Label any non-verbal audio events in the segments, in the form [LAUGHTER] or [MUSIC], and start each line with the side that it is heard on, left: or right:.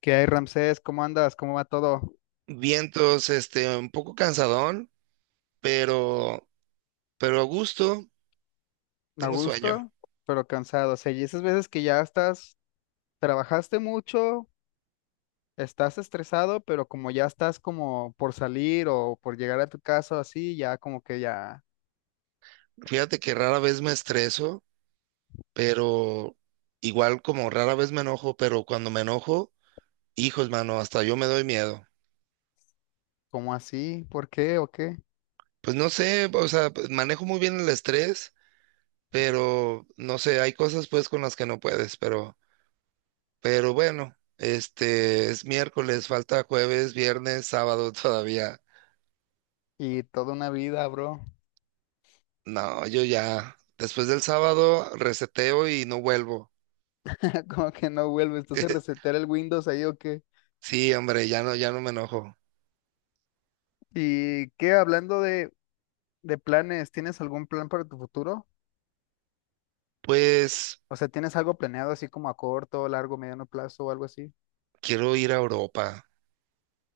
left: ¿Qué hay, Ramsés? ¿Cómo andas? ¿Cómo va todo?
right: Vientos, un poco cansadón, pero, pero a gusto,
left: A
right: tengo sueño.
left: gusto, pero cansado. O sea, y esas veces que ya estás, trabajaste mucho, estás estresado, pero como ya estás como por salir o por llegar a tu casa o así, ya como que ya,
right: Fíjate que rara vez me estreso, pero igual como rara vez me enojo, pero cuando me enojo, hijos, mano, hasta yo me doy miedo.
left: como así? ¿Por qué o qué?
right: Pues no sé, o sea, pues, manejo muy bien el estrés, pero no sé, hay cosas pues con las que no puedes, pero bueno, es miércoles, falta jueves, viernes, sábado [LAUGHS] todavía.
left: Y toda una vida, bro.
right: No, yo ya, después del sábado reseteo y no vuelvo.
left: [LAUGHS] Como que no vuelves, entonces
right: [LAUGHS]
left: resetear el Windows ahí o qué.
right: Sí, hombre, ya no me enojo.
left: ¿Y qué? Hablando de planes, ¿tienes algún plan para tu futuro?
right: Pues
left: O sea, ¿tienes algo planeado así como a corto, largo, mediano plazo o algo así?
right: quiero ir a Europa.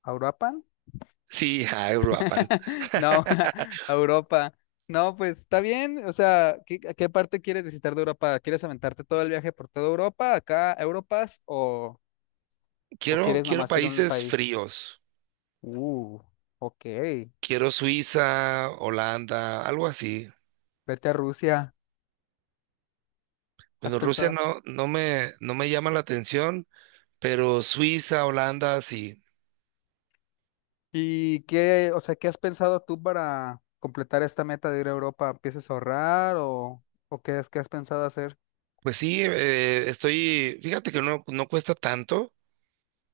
left: ¿Auropan?
right: Sí, a Europa.
left: [LAUGHS] No,
right: [LAUGHS]
left: [LAUGHS] a Europa. No, pues está bien. O sea, ¿qué, a qué parte quieres visitar de Europa? ¿Quieres aventarte todo el viaje por toda Europa, acá, a Europas, o
right: Quiero,
left: quieres
right: quiero
left: nomás ir a un
right: países
left: país?
right: fríos.
left: Uh, ok.
right: Quiero Suiza, Holanda, algo así.
left: Vete a Rusia. ¿Has
right: Bueno, Rusia
left: pensado?
right: no, no me llama la atención, pero Suiza, Holanda, sí.
left: ¿Y qué, o sea, qué has pensado tú para completar esta meta de ir a Europa? ¿Empiezas a ahorrar o qué es que has pensado hacer?
right: Pues sí, estoy, fíjate que no cuesta tanto.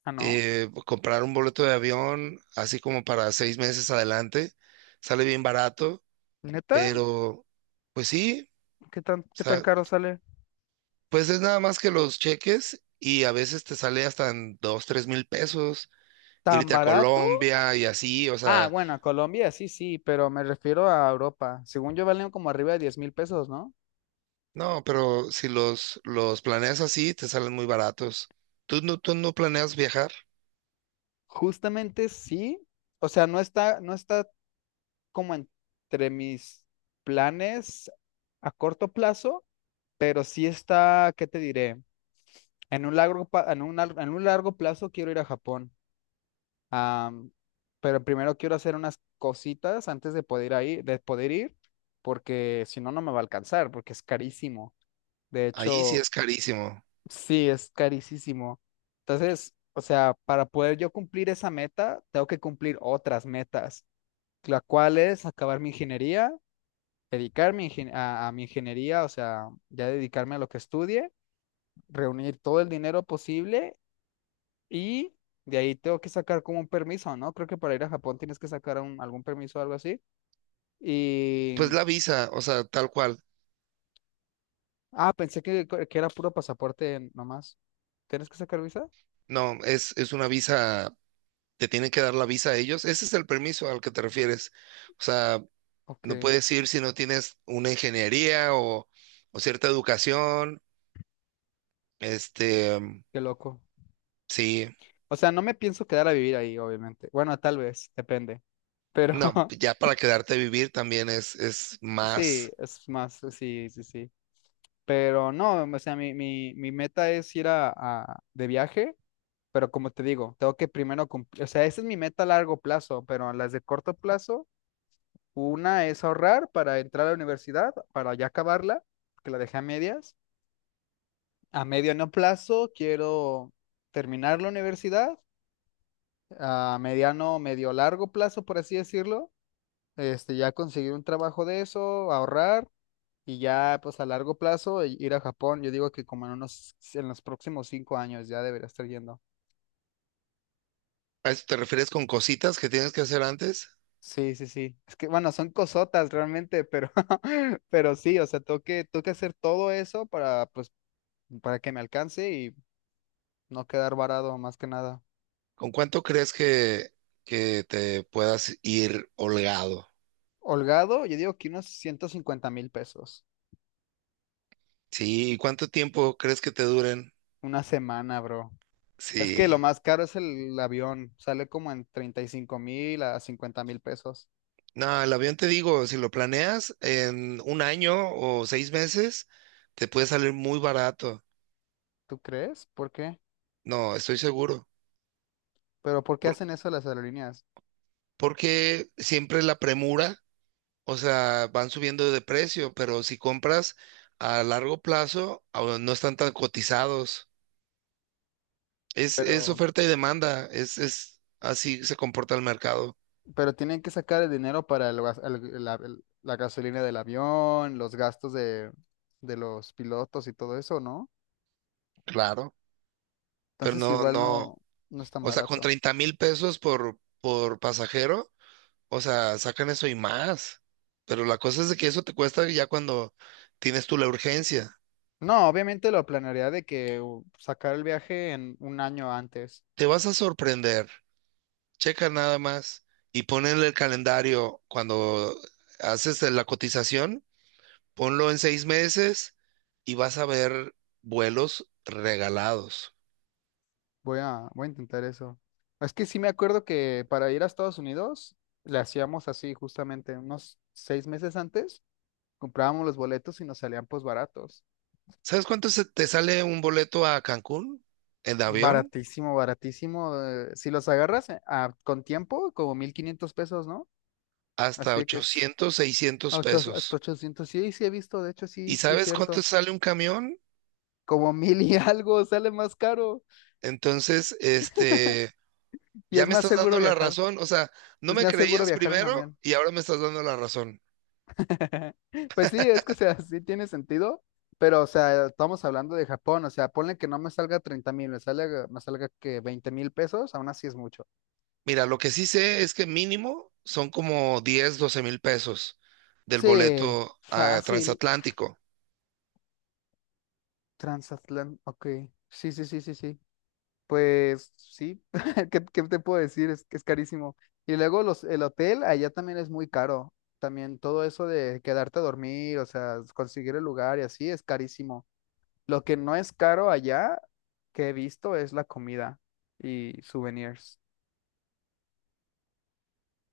left: Ah, ¿no?
right: Comprar un boleto de avión, así como para 6 meses adelante, sale bien barato,
left: ¿Neta?
right: pero pues sí, o
left: Qué tan
right: sea,
left: caro sale?
right: pues es nada más que los cheques y a veces te sale hasta en dos, 3,000 pesos
left: ¿Tan
right: irte a
left: barato?
right: Colombia y así, o
left: Ah,
right: sea,
left: bueno, Colombia sí, sí, pero me refiero a Europa. Según yo valen como arriba de 10,000 pesos, ¿no?
right: no, pero si los planeas así, te salen muy baratos. ¿Tú no planeas viajar?
left: Justamente sí. O sea, no está, como entre mis planes a corto plazo, pero sí está, ¿qué te diré? En un largo, en un, en un largo plazo quiero ir a Japón. Ah, pero primero quiero hacer unas cositas antes de poder ir ahí, de poder ir, porque si no, no me va a alcanzar, porque es carísimo. De
right: Ahí sí
left: hecho,
right: es carísimo.
left: sí, es carísimo. Entonces, o sea, para poder yo cumplir esa meta, tengo que cumplir otras metas, la cual es acabar mi ingeniería, dedicarme a mi ingeniería, o sea, ya dedicarme a lo que estudie, reunir todo el dinero posible y de ahí tengo que sacar como un permiso, ¿no? Creo que para ir a Japón tienes que sacar algún permiso o algo así. Y,
right: Pues la visa, o sea, tal cual.
left: ah, pensé que era puro pasaporte nomás. ¿Tienes que sacar visa?
right: No, es una visa te tienen que dar la visa a ellos. Ese es el permiso al que te refieres. O sea,
left: Ok,
right: no
left: qué
right: puedes ir si no tienes una ingeniería o cierta educación. Mm,
left: loco.
right: sí,
left: O sea, no me pienso quedar a vivir ahí, obviamente. Bueno, tal vez, depende. Pero
right: no,
left: [LAUGHS]
right: ya para quedarte a vivir también es
left: sí,
right: más.
left: es más, sí, sí, sí. Pero no, o sea, mi meta es ir de viaje, pero como te digo, tengo que primero cumplir, o sea, esa es mi meta a largo plazo, pero las de corto plazo, una es ahorrar para entrar a la universidad, para ya acabarla, que la dejé a medias. A mediano plazo quiero terminar la universidad, a mediano, medio largo plazo, por así decirlo ya conseguir un trabajo de eso, ahorrar y ya pues a largo plazo ir a Japón. Yo digo que como en unos, en los próximos 5 años ya debería estar yendo.
right: ¿A eso te refieres con cositas que tienes que hacer antes?
left: Sí, sí, sí. Es que bueno, son cosotas realmente, pero, [LAUGHS] pero sí, o sea, tengo que hacer todo eso para, pues, para que me alcance y no quedar varado más que nada.
right: ¿Con cuánto crees que te puedas ir holgado?
left: Holgado, yo digo que unos 150,000 pesos.
right: Sí, ¿y cuánto tiempo crees que te duren?
left: Una semana, bro. Es que lo
right: Sí.
left: más caro es el avión. Sale como en 35,000 a 50,000 pesos.
right: No, el avión te digo, si lo planeas en un año o 6 meses, te puede salir muy barato.
left: ¿Tú crees? ¿Por qué?
right: No, estoy seguro.
left: ¿Pero por qué
right: Por-
left: hacen eso las aerolíneas?
right: porque siempre la premura, o sea, van subiendo de precio, pero si compras a largo plazo, ah, no están tan cotizados. Es
left: Pero,
right: oferta y demanda, es así se comporta el mercado.
left: pero tienen que sacar el dinero para el gas- el- la gasolina del avión, los gastos de los pilotos y todo eso, ¿no?
right: Claro. Pero
left: Entonces
right: no,
left: igual no,
right: no,
left: no es tan
right: o sea, con
left: barato.
right: 30,000 pesos por pasajero. O sea, sacan eso y más. Pero la cosa es de que eso te cuesta ya cuando tienes tú la urgencia.
left: No, obviamente lo planearía de que sacar el viaje en un año antes.
right: Te vas a sorprender. Checa nada más y ponle el calendario cuando haces la cotización. Ponlo en 6 meses y vas a ver vuelos regalados.
left: Voy a intentar eso. Es que sí me acuerdo que para ir a Estados Unidos le hacíamos así justamente unos 6 meses antes, comprábamos los boletos y nos salían pues baratos.
right: ¿Sabes cuánto se te sale un boleto a Cancún en avión?
left: Baratísimo, baratísimo. Si los agarras con tiempo, como 1,500 pesos, ¿no?
right: Hasta
left: Así de que es
right: 800,
left: a
right: 600
left: hasta
right: pesos.
left: 800. Sí, sí he visto, de hecho,
right: ¿Y
left: sí, sí es
right: sabes cuánto
left: cierto.
right: sale un camión?
left: Como mil y [LAUGHS] algo sale más caro
right: Entonces...
left: y
right: Ya
left: es
right: me
left: más
right: estás
left: seguro
right: dando la
left: viajar.
right: razón, o sea, no
left: Es
right: me
left: más seguro
right: creías
left: viajar en
right: primero
left: camión.
right: y ahora me estás dando la razón.
left: [LAUGHS] Pues sí, es que, o sea, sí tiene sentido, pero, o sea, estamos hablando de Japón, o sea, ponle que no me salga 30,000, me salga que 20,000 pesos, aún así es mucho.
right: Mira, lo que sí sé es que mínimo son como 10, 12,000 pesos del
left: Sí,
right: boleto a
left: fácil,
right: transatlántico.
left: transatlántico, ok, sí, sí, sí, sí, sí. Pues sí, [LAUGHS] ¿qué, qué te puedo decir? Es que es carísimo. Y luego los, el hotel allá también es muy caro. También todo eso de quedarte a dormir, o sea, conseguir el lugar y así es carísimo. Lo que no es caro allá que he visto es la comida y souvenirs.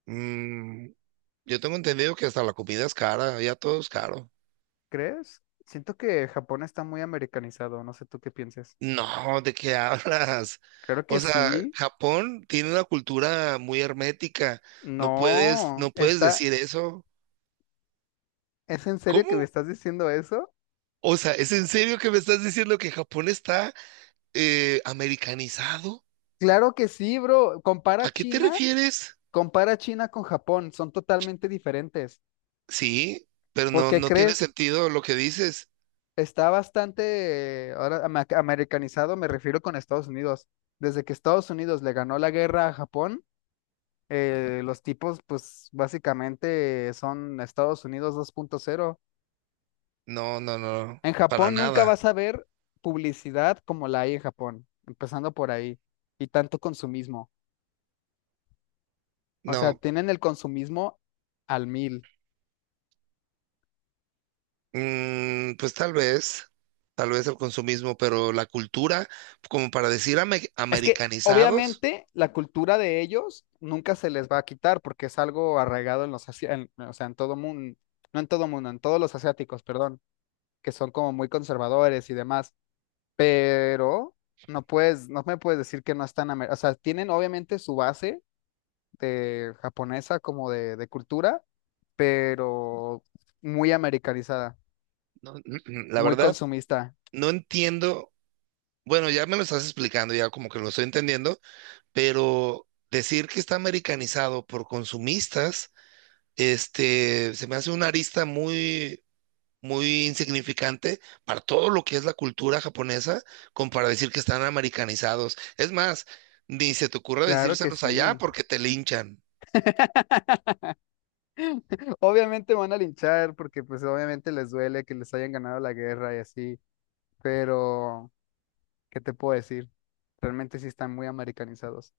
right: Mm, yo tengo entendido que hasta la comida es cara, ya todo es caro.
left: ¿Crees? Siento que Japón está muy americanizado, no sé tú qué pienses.
right: No, ¿de qué [LAUGHS] hablas?
left: Claro que
right: O sea,
left: sí.
right: Japón tiene una cultura muy hermética. No puedes,
left: No,
right: no puedes
left: está,
right: decir eso.
left: ¿es en serio
right: ¿Cómo?
left: que me estás diciendo eso?
right: O sea, ¿es en serio que me estás diciendo que Japón está americanizado?
left: Claro que sí, bro. Compara
right: ¿A qué te
left: China.
right: refieres?
left: Compara China con Japón, son totalmente diferentes.
right: Sí, pero
left: ¿Por
right: no,
left: qué
right: no tiene
left: crees?
right: sentido lo que dices.
left: Está bastante ahora americanizado, me refiero con Estados Unidos. Desde que Estados Unidos le ganó la guerra a Japón, los tipos, pues básicamente son Estados Unidos 2.0.
right: No, no, no,
left: En
right: para
left: Japón nunca
right: nada.
left: vas a ver publicidad como la hay en Japón, empezando por ahí, y tanto consumismo. O sea,
right: No,
left: tienen el consumismo al mil.
right: pues tal vez el consumismo, pero la cultura, como para decir ame-
left: Es que
right: americanizados,
left: obviamente la cultura de ellos nunca se les va a quitar porque es algo arraigado en los o sea, en todo mundo, no en todo mundo, en todos los asiáticos, perdón, que son como muy conservadores y demás, pero no puedes, no me puedes decir que no están, o sea, tienen obviamente su base de japonesa como de cultura, pero muy americanizada,
right: no, la
left: muy
right: verdad,
left: consumista.
right: no entiendo. Bueno, ya me lo estás explicando, ya como que lo estoy entendiendo, pero decir que está americanizado por consumistas, se me hace una arista muy muy insignificante para todo lo que es la cultura japonesa, como para decir que están americanizados. Es más, ni se te ocurra
left: Claro que
right: decírselos allá
left: sí.
right: porque te linchan.
left: Obviamente van a linchar porque pues obviamente les duele que les hayan ganado la guerra y así, pero ¿qué te puedo decir? Realmente sí están muy americanizados.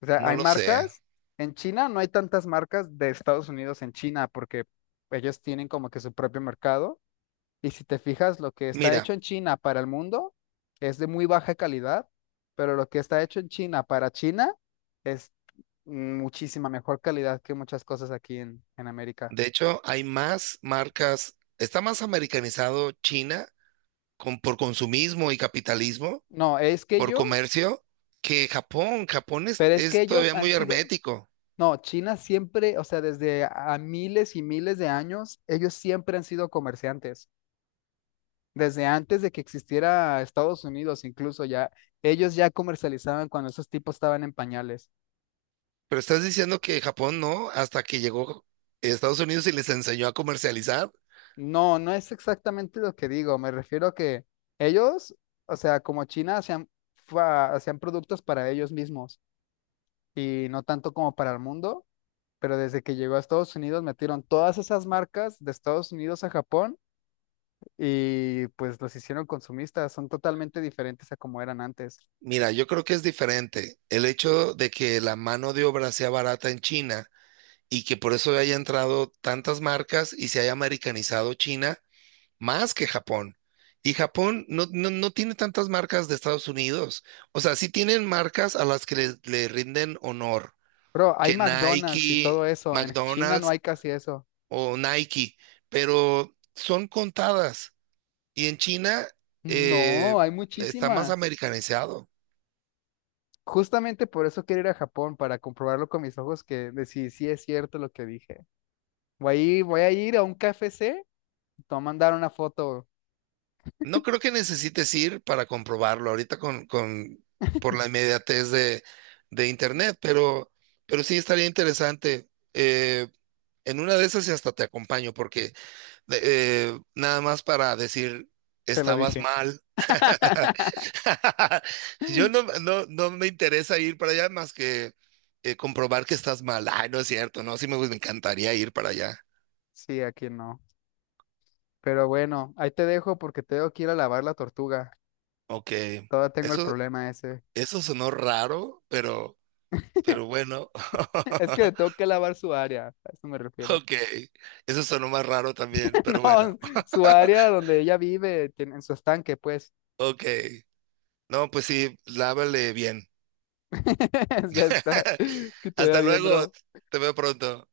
left: O sea,
right: No
left: hay
right: lo sé.
left: marcas en China, no hay tantas marcas de Estados Unidos en China porque ellos tienen como que su propio mercado y si te fijas, lo que está
right: Mira,
left: hecho en China para el mundo es de muy baja calidad, pero lo que está hecho en China para China es muchísima mejor calidad que muchas cosas aquí en América.
right: de hecho, hay más marcas, está más americanizado China por consumismo y capitalismo,
left: No, es que
right: por
left: ellos.
right: comercio, que Japón. Japón es,
left: Pero es que
right: es
left: ellos
right: todavía
left: han
right: muy
left: sido,
right: hermético.
left: no, China siempre, o sea, desde a miles y miles de años, ellos siempre han sido comerciantes. Desde antes de que existiera Estados Unidos, incluso ya, ellos ya comercializaban cuando esos tipos estaban en pañales.
right: Pero estás diciendo que Japón no, hasta que llegó Estados Unidos y les enseñó a comercializar.
left: No, no es exactamente lo que digo, me refiero a que ellos, o sea, como China, hacían, hacían productos para ellos mismos y no tanto como para el mundo, pero desde que llegó a Estados Unidos metieron todas esas marcas de Estados Unidos a Japón y pues los hicieron consumistas, son totalmente diferentes a como eran antes.
right: Mira, yo creo que es diferente. El hecho de que la mano de obra sea barata en China y que por eso haya entrado tantas marcas y se haya americanizado China más que Japón. Y Japón no, no, no tiene tantas marcas de Estados Unidos. O sea, sí tienen marcas a las que le rinden honor,
left: Pero hay
right: que
left: McDonald's y todo
right: Nike,
left: eso, en China no
right: McDonald's,
left: hay casi eso.
right: o Nike, pero son contadas. Y en China eh,
left: No, hay
right: está más
left: muchísimas.
right: americanizado.
left: Justamente por eso quiero ir a Japón, para comprobarlo con mis ojos que de si sí es cierto lo que dije. Voy a ir a un KFC, te voy a mandar una foto,
right: No creo que necesites ir para comprobarlo ahorita por la inmediatez de internet, pero sí estaría interesante. En una de esas y hasta te acompaño, porque nada más para decir,
left: te lo
right: estabas
left: dije.
right: mal.
left: [LAUGHS]
right: [LAUGHS] Yo no, no, no me interesa ir para allá más que comprobar que estás mal. Ay, no es cierto, no, sí me encantaría ir para allá.
left: Sí, aquí no. Pero bueno, ahí te dejo porque tengo que ir a lavar la tortuga.
right: Ok,
left: Todavía tengo el
right: eso,
left: problema ese.
right: eso sonó raro, pero bueno.
left: [LAUGHS] Es que le tengo
right: [LAUGHS]
left: que lavar su área, a eso me refiero.
right: Ok, eso sonó más raro también,
left: [LAUGHS]
right: pero bueno.
left: No, su área donde ella vive, en su estanque, pues.
right: Ok, no, pues sí, lávale bien.
left: [LAUGHS] Ya está.
right: [LAUGHS]
left: Que te vea
right: Hasta
left: bien,
right: luego,
left: bro.
right: te veo pronto.